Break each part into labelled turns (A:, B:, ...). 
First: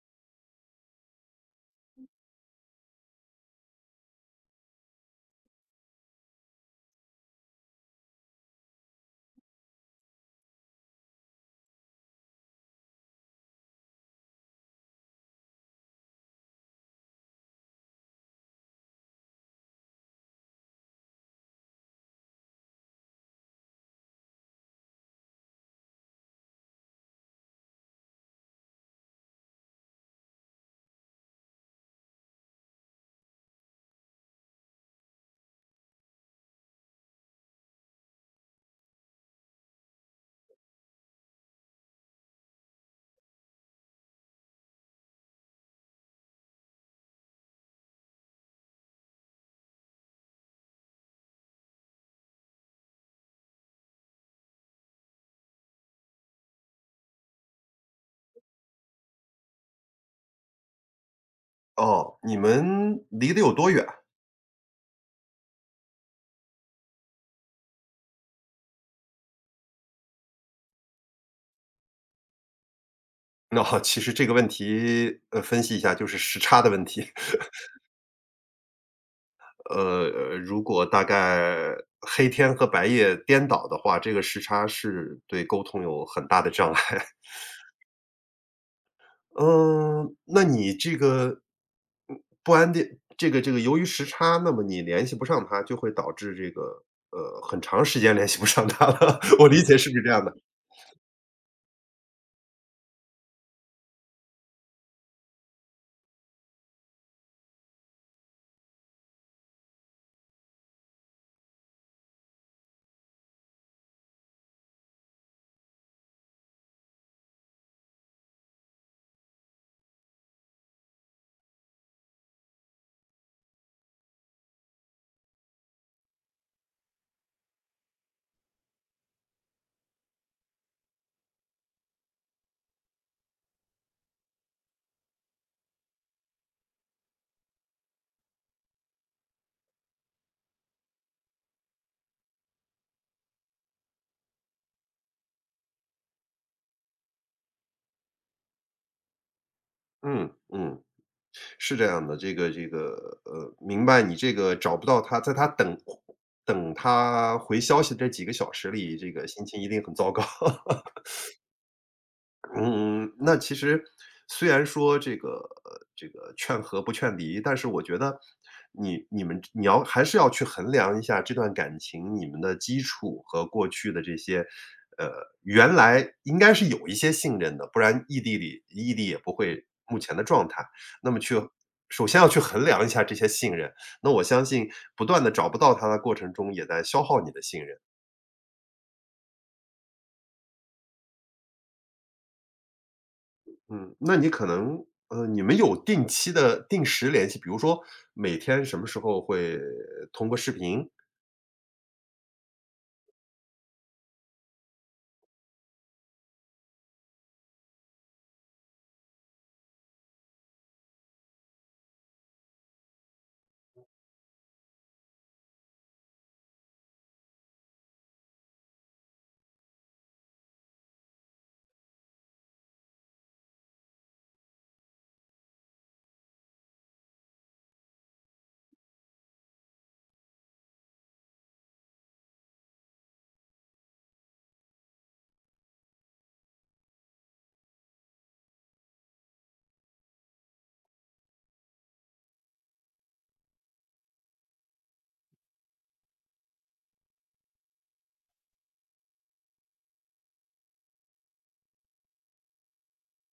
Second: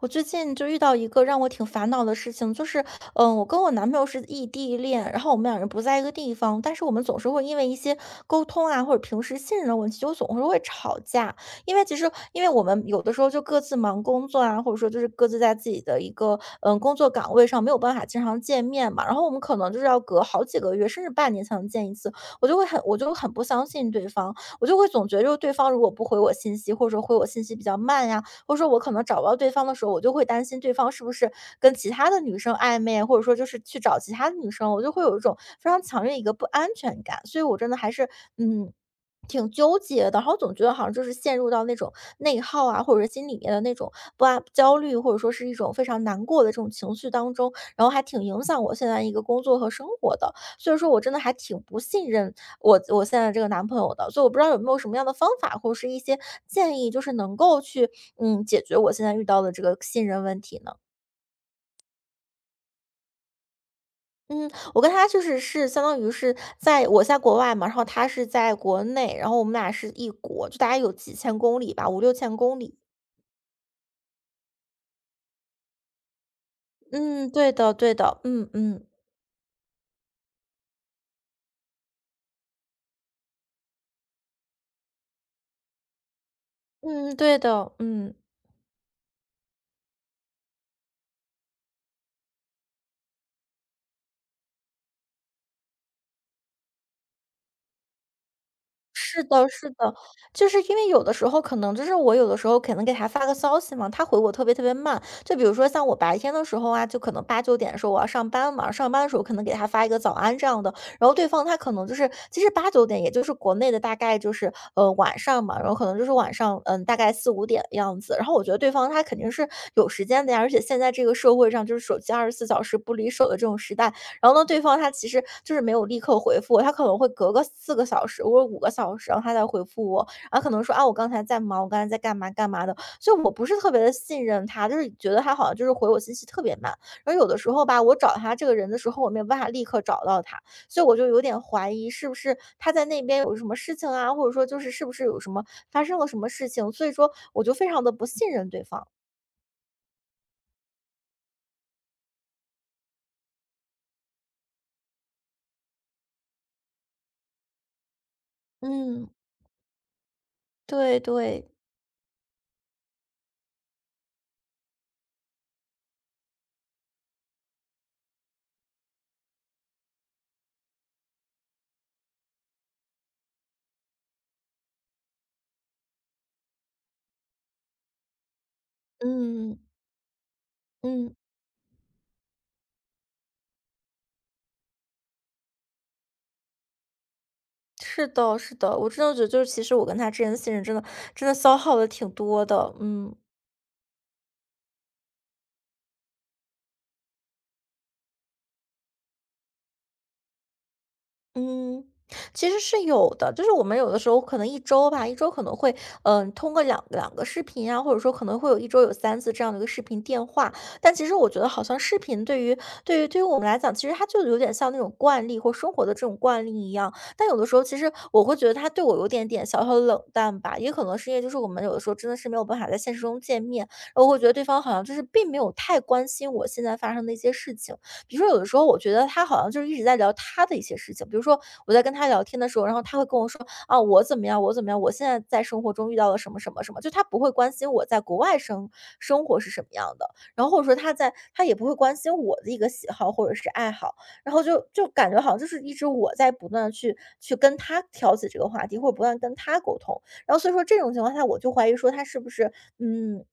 A: 我最近就遇到一个让我挺烦恼的事情，就是，我跟我男朋友是异地恋，然后我们两人不在一个地方，但是我们总是会因为一些沟通啊，或者平时信任的问题，就总是会吵架。因为我们有的时候就各自忙工作啊，或者说就是各自在自己的一个工作岗位上，没有办法经常见面嘛。然后我们可能就是要隔好几个月，甚至半年才能见一次。我就很不相信对方，我就会总觉得就是对方如果不回我信息，或者说回我信息比较慢呀、或者说我可能找不到对方的时候，我就会担心对方是不是跟其他的女生暧昧，或者说就是去找其他的女生，我就会有一种非常强烈的一个不安全感。所以我真的还是嗯。挺纠结的，然后总觉得好像就是陷入到那种内耗啊，或者是心里面的那种不安、焦虑，或者说是一种非常难过的这种情绪当中，然后还挺影响我现在一个工作和生活的。所以说我真的还挺不信任我现在这个男朋友的，所以我不知道有没有什么样的方法或者是一些建议，就是能够去解决我现在遇到的这个信任问题呢？
B: 哦，你们离得有多远？
A: 嗯，我跟他就是是相当于是在我在国外嘛，然后他是在国内，然后我们俩是一国，就大概有几千公里吧，五六千公里。
B: 那其实这个问题，分析一下就是时差的问题。
A: 嗯，对的，对的，嗯嗯。
B: 呃，如果大概黑天和白夜颠倒的话，这个时差是对沟通有很大的障碍。
A: 嗯，对的，嗯。
B: 嗯，那你这个，嗯不安定这个由于时差，那么你联系不上他，就会导致这个，很长时间联系不上他了，
A: 是
B: 我
A: 的
B: 理
A: 是
B: 解是
A: 的，
B: 不是这样的？
A: 就是因为有的时候可能就是我有的时候可能给他发个消息嘛，他回我特别特别慢。就比如说像我白天的时候啊，就可能八九点的时候我要上班嘛，上班的时候可能给他发一个早安这样的，然后对方他可能就是其实八九点也就是国内的大概就是晚上嘛，然后可能就是晚上大概四五点的样子。然后我觉得对方他肯定是有时间的呀，而且现在这个社会上就是手机24小时不离手的这种时代，然后呢，对方他其实就是没有立刻回复我，他可能会隔个4个小时或者5个小时，然后他再回复我，然后可能说啊，我刚才在忙，我刚才在干嘛干嘛的，所以我不是特别的信任他，就是觉得他好像就是回我信息特别慢，然后有的时候吧，我找他这个人的时候，我没有办法立刻找到他，所以我就有点怀疑是不是他在那边有什么事情啊，或者说就是是不是有什么发生了什么事情，所以说我就非常的不信任对方。
B: 嗯，嗯。是这样的，这个,明白你这个找不到他，在他等他回消息这几个小时里，
A: 嗯，
B: 这个心情一定很糟糕。
A: 对对，
B: 嗯，那其实虽然说这个这个劝和不劝离，但是我觉得你要还是要去衡量一下这段感情，你们的基础和过去的这些，呃，原来应该是有一些信任的，不然异地也不
A: 嗯
B: 会目前的状态。那
A: 嗯。
B: 么去首先要去衡量一下这些信任，那我相信不断的找不到他的过程中，也在消耗你的信任。
A: 是的，是的，我真的觉得就是其实我跟他之间的信任真的真的消耗的挺多的，嗯。
B: 嗯，那你可能你们有定期的定时联系，比如说每天什么时候会通过视频？
A: 嗯，其实是有的，就是我们有的时候可能一周吧，一周可能会，通过两个视频啊，或者说可能会有一周有3次这样的一个视频电话。但其实我觉得，好像视频对于对于对于我们来讲，其实它就有点像那种惯例或生活的这种惯例一样。但有的时候，其实我会觉得他对我有点点小小的冷淡吧，也可能是因为就是我们有的时候真的是没有办法在现实中见面，然后我会觉得对方好像就是并没有太关心我现在发生的一些事情。比如说有的时候我觉得他好像就是一直在聊他的一些事情，比如说我在跟他聊天的时候，然后他会跟我说啊我怎么样，我怎么样，我现在在生活中遇到了什么什么什么，就他不会关心我在国外生活是什么样的，然后或者说他在他也不会关心我的一个喜好或者是爱好，然后就感觉好像就是一直我在不断的去跟他挑起这个话题，或者不断地跟他沟通，然后所以说这种情况下，我就怀疑说他是不是嗯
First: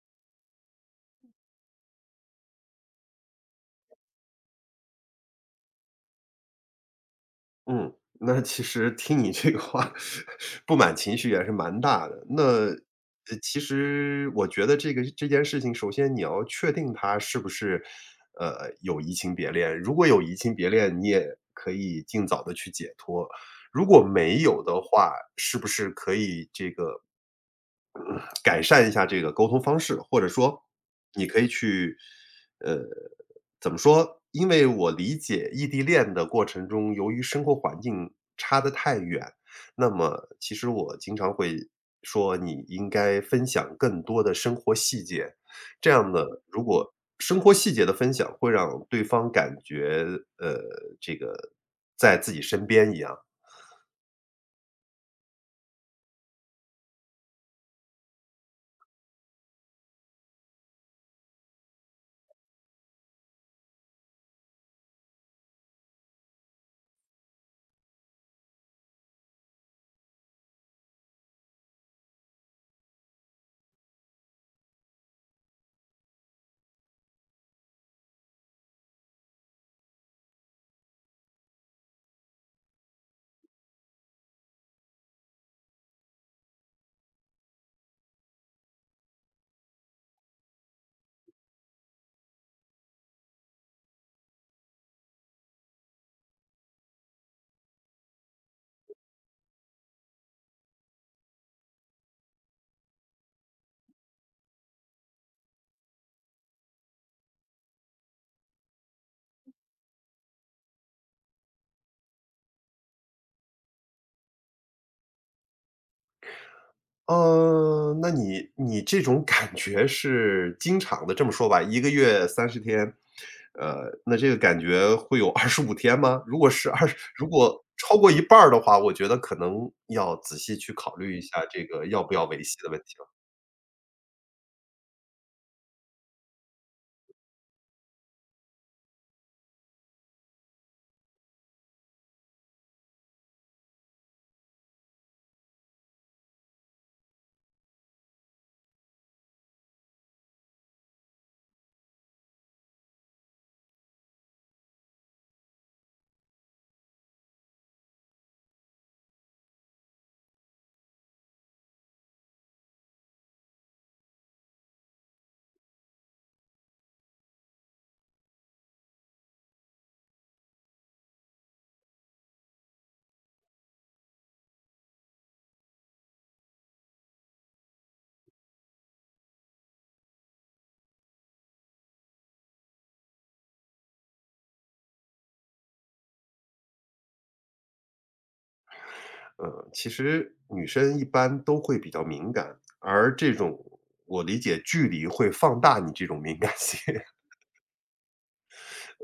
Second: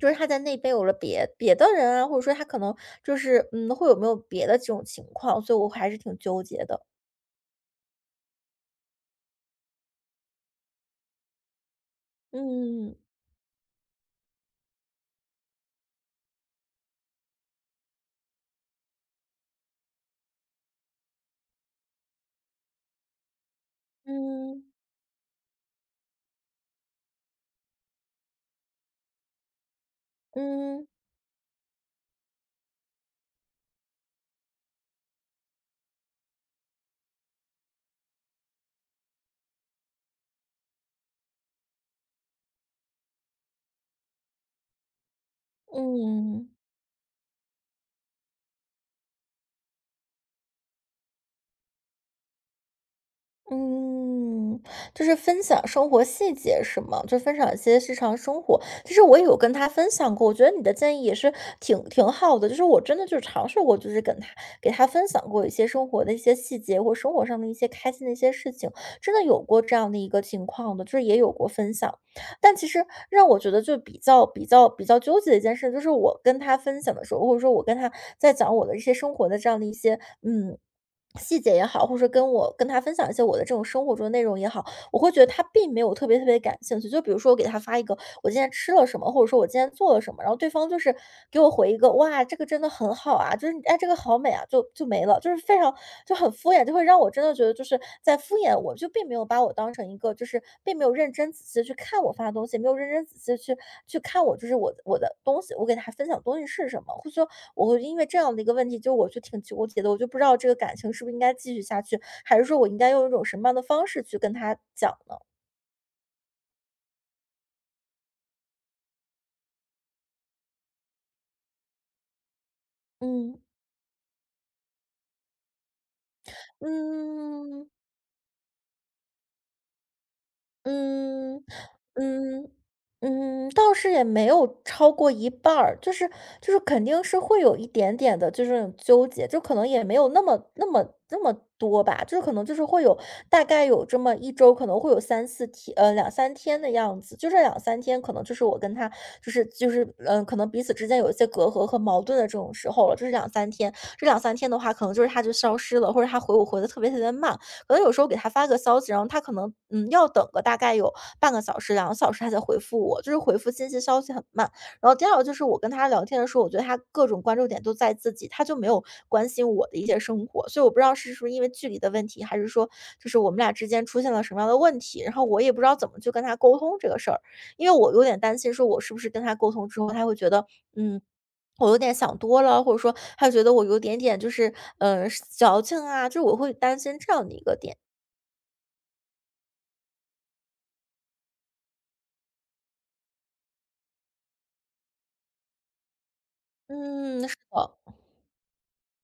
A: 就是他在那边有了别的人啊，或者说他可能就是，会有没有别的这种情况，所以我还是挺纠结的。
B: 嗯，那其实听你这个话，不满情绪也是蛮大的。那
A: 嗯，
B: 其实我觉得这个这件事情，首先你要确定他是不是有移情别恋。如果有移情别恋，你也可以尽早的去解脱。如果没有
A: 嗯，
B: 的话，是不是可以这个改善一下这个沟通方式，或者说
A: 嗯，
B: 你可以去，呃，怎么说？因为我理解异地恋的过程中，由于生活环境差得太远，那么其实我经常会说，你应该分享更多的生活细节。这样呢，
A: 嗯。
B: 如果生活细节的分享会让对方感觉，呃，这个在自己身边一样。
A: 嗯，就是分享生活细节是吗？就分享一些日常生活。其实我也有跟他分享过，我觉得你的建议也是挺好的。就是我真的就是尝试过，就是跟他给他分享过一些生活的一些细节，或生活上的一些开心的一些事情，真的有过这样的一个情况的，就是也有过分享。但其实让我觉得就比较纠结的一件事，就是我跟他分享的时候，或者说我跟他在讲我的一些生活的这样的一些嗯。细节也好，或者跟我跟他分享一些我的这种生活中的内容也好，我会觉得他并没有特别特别感兴趣。就比如说我给他发一个我今天吃了什么，或者说我今天做了什么，然后对方就是给我回一个哇，这个真的很好啊，就是哎这个好美啊，就没了，就是非常就很敷衍，就会让我真的觉得就是在敷衍我，就并没有把我当成一个。就是并没有认真仔细的去看我发的东西，没有认真仔细的去看我就是我的东西，我给他分享的东西是什么，或者说我会因为这样的一个问题，就我就挺纠结的，我就不知道这个感情是不是应该继续下去，还是说我应该用一种什么样的方式去跟他讲呢？
B: 那你你这种感觉是经常的，这么说吧一个月30天，
A: 嗯
B: 那这个感觉会有25天吗？如果是二十，如果
A: 嗯
B: 超过一半儿的话，我觉得可能要仔细去考虑一
A: 嗯。
B: 下这个要不要维
A: 嗯，
B: 系的问题了。
A: 嗯，倒是也没有超过一半儿，就是肯定是会有一点点的，就是那种纠结，就可能也没有那么多吧，就是可能就是会有大概有这么一周，可能会有三四天，两三天的样子，就这两三天，可能就是我跟他就是可能彼此之间有一些隔阂和矛盾的这种时候了，就是两三天，这两三天的话，可能就是他就消失了，或者他回我回的特别特别慢，可能有时候给他发个消息，然后他可能要等个大概有半个小时、2个小时，他才回复我，就是回复信息消息很慢。然后第二个就是我跟他聊天的时候，我觉得他各种关注点都在自己，他就没有关心我的一些生活，所以我不知道是不是因为距离的问题，还是说就是我们俩之间出现了什么样的问题，然后我也不知道怎么去跟他沟通这个事儿，因为我有点担心说我是不是跟他沟通之后，他会觉得嗯。我有点想多了，或者说他觉得我有点点就是，矫情啊，就是我会担心这样的一个点。
B: 嗯，其实女生一般都会比较敏感，而这种我理解距离会放大你这种敏感性。
A: 嗯，是的，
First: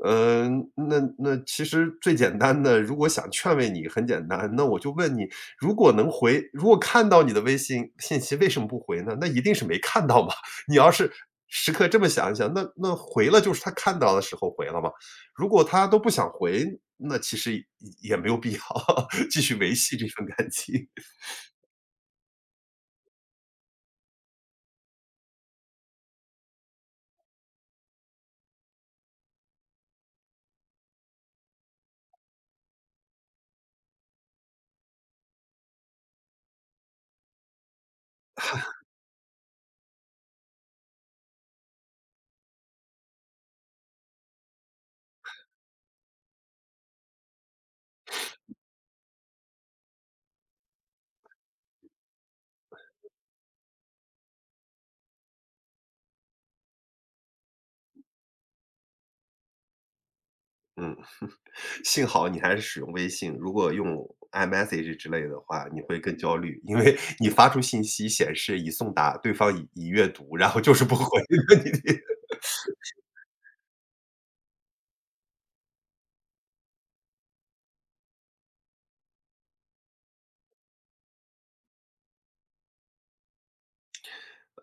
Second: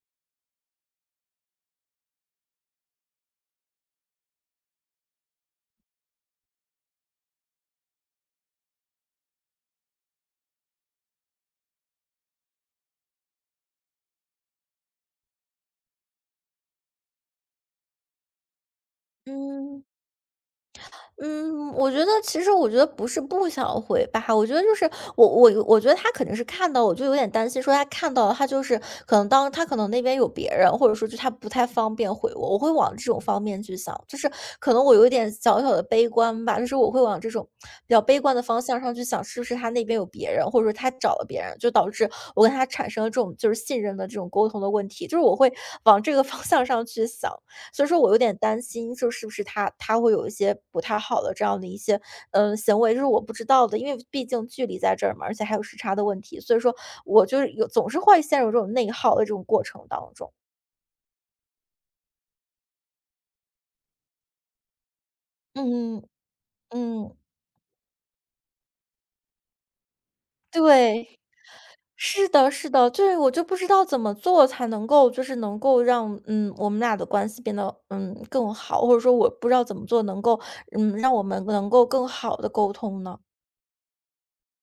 B: 嗯，那那其实最简单的，如果想劝慰你很简单，那我就问你，如果能回如果看到你的微信信息，为什么不回呢？那一定是没看到嘛。你要是时刻这么想一想，那那回了就是他看到的时候回了嘛。如果他都不想回，那其实也没有必要 继续维
A: 嗯
B: 系这份感情。
A: 嗯，我觉得其实我觉得不是不想回吧，我觉得就是我觉得他肯定是看到我，就有点担心，说他看到了，他就是可能那边有别人，或者说就他不太方便回我，我会往这种方面去想，就是可能我有一点小小的悲观吧，就是我会往这种比较悲观的方向上去想，是不是他那边有别人，或者说他找了别人，就导致我跟他产生了这种就是信任的这种沟通的问题，就是我会往这个方向上去想。所以说我有点担心，就是不是他会有一些不太好的这样的一些行为，就是我不知道的，因为毕竟距离在这儿嘛，而且还有时差的问题，所以说我就是总是会陷入这种内耗的这种过程当中。
B: 嗯，幸好你还是使用微信，如果用 iMessage 之类的话，你会
A: 嗯
B: 更焦虑，因为
A: 嗯，
B: 你发出信息显示已送达，对方已阅读，然后就是不回。
A: 对。
B: 你
A: 是的，是的，就是我就不知道怎么做才能够，就是能够让我们俩的关系变得更好，或者说我不知道怎么做能够让我们能够更好的沟通呢。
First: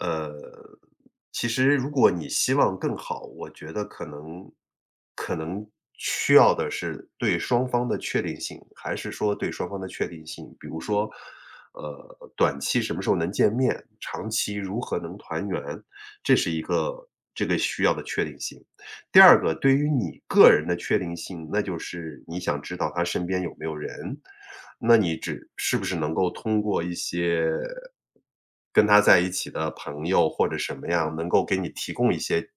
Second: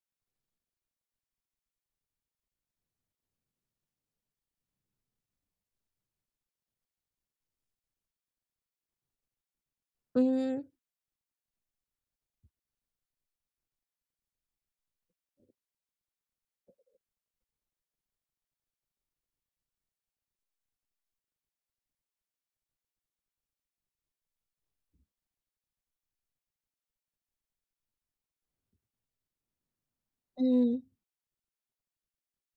B: 呃，其实如果你希望更好，我觉得可能需要的是对双方的确定性，还是说对双方的确定性，比
A: 嗯
B: 如说，短期什么时候能见面，长期如何能团圆，这是一个这个需要的确定性。第二个，对于你个人的确定性，那就是你想知道他身边有没有人，那你只是不是能够通过一些跟他在一起的朋友或者什
A: 嗯。
B: 么样，能够给你提供一些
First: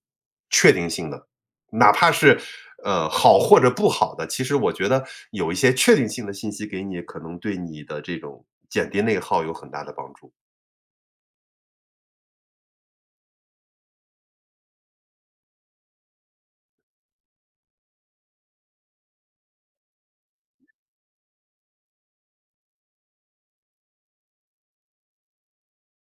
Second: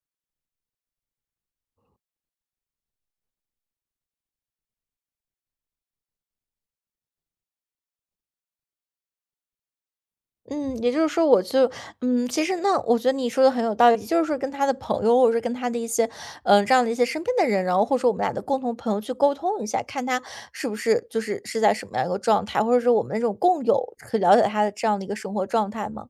B: 确定性的，哪怕是，好或者不好的，其实我觉得有一些确定性的信息给你，可能对你的这种减低内耗有很大的帮助。
A: 嗯，也就是说，我就嗯，其实那我觉得你说的很有道理，就是说跟他的朋友，或者是跟他的一些，嗯这样的一些身边的人，然后或者说我们俩的共同朋友去沟通一下，看他是不是是在什么样一个状态，或者是我们那种共有可以了解他的这样的一个生活状态吗？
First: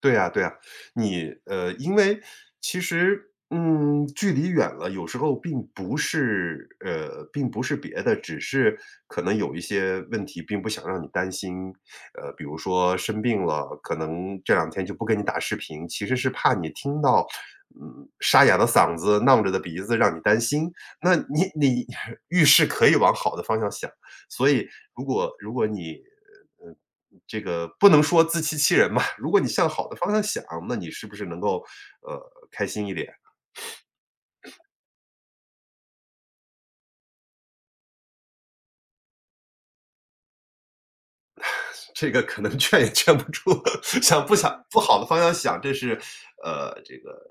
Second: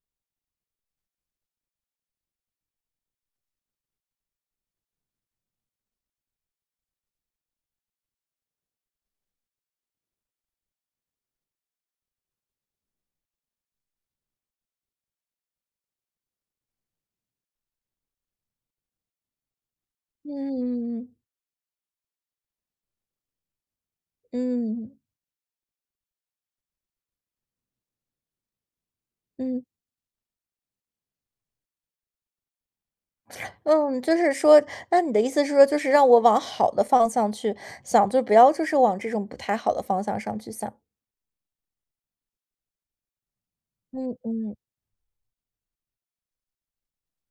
B: 对呀，对呀，你因为其实，嗯，距离远了，有时候并不是并不是别的，只是可能有一些问题并不想让你担心，比如说生病了，可能这两天就不跟你打视频，其实是怕你听到，嗯，沙哑的嗓子、囔着的鼻子，让你担心。
A: 嗯
B: 那你你 遇事可以往好的方向想。所以
A: 嗯
B: 如果如果你，呃，这个不能说自欺欺人吧，如果你
A: 嗯
B: 向好的方向想，那你是不是能够，呃，开心一点？
A: 嗯，就是说，那你的意思是说，就是让我往好的方向去想，就不要就是往这种不太好的方向上去想。
B: 这个可能劝也劝不住，
A: 嗯
B: 想不
A: 嗯
B: 想不好的方向想，这是，这个，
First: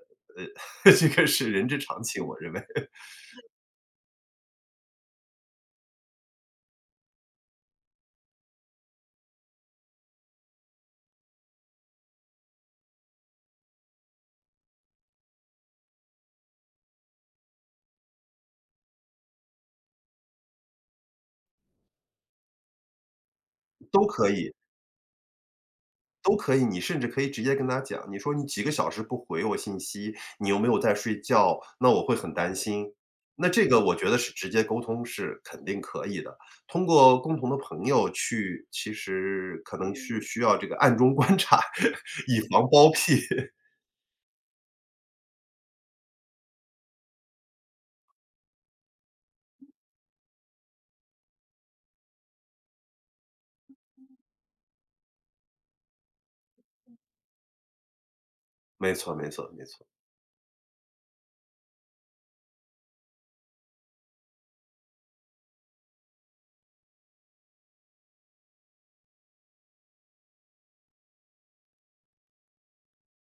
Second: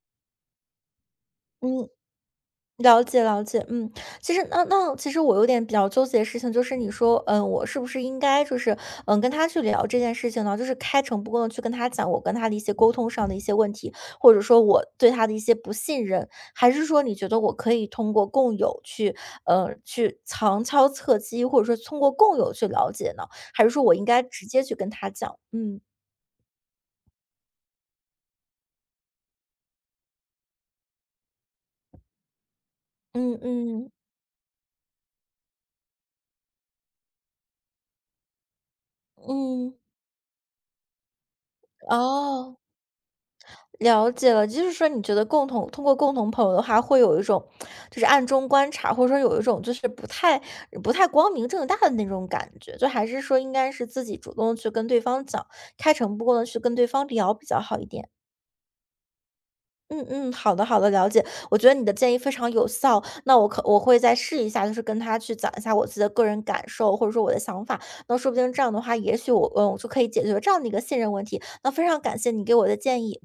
B: 这个是人之
A: 嗯
B: 常情，我认为，
A: 了解了解，嗯，其实那其实我有点比较纠结的事情，就是你说，嗯，我是不是应该就是跟他去聊这件事情呢？就是开诚布公的去跟他讲我跟他的一些沟通上的一些问题，或者说我对他的一些不信任，还是说你觉得我可以通过共有去去旁敲侧击，或者说通过共有去了解呢？还是说我应
B: 都
A: 该
B: 可
A: 直
B: 以。
A: 接去跟他讲？嗯
B: 都可以，你甚至可以直接跟他讲，你说你几个小时不回我信息，你有没有在睡觉？那我会很担心。
A: 嗯
B: 那这个
A: 嗯
B: 我觉得是直接沟通是肯定可以的，通过共同的朋友去，其实
A: 嗯，
B: 可能是需要这个暗中观察，以
A: 哦。
B: 防包庇。
A: 了解了，就是说你觉得通过共同朋友的话，会有一种就是暗中观察，或者说有一种就是不太光明正大的那种感觉，就还是说应该是自己主动去跟对方讲，开诚布公的去跟对方聊比较好一点。
B: 没错没错没错。
A: 嗯嗯，好的好的，了解。我觉得你的建议非常有效，那我会再试一下，就是跟他去讲一下我自己的个人感受，或者说我的想法。那说不定这样的话，也许我就可以解决这样的一个信任问题。那非常感谢你给我的建议。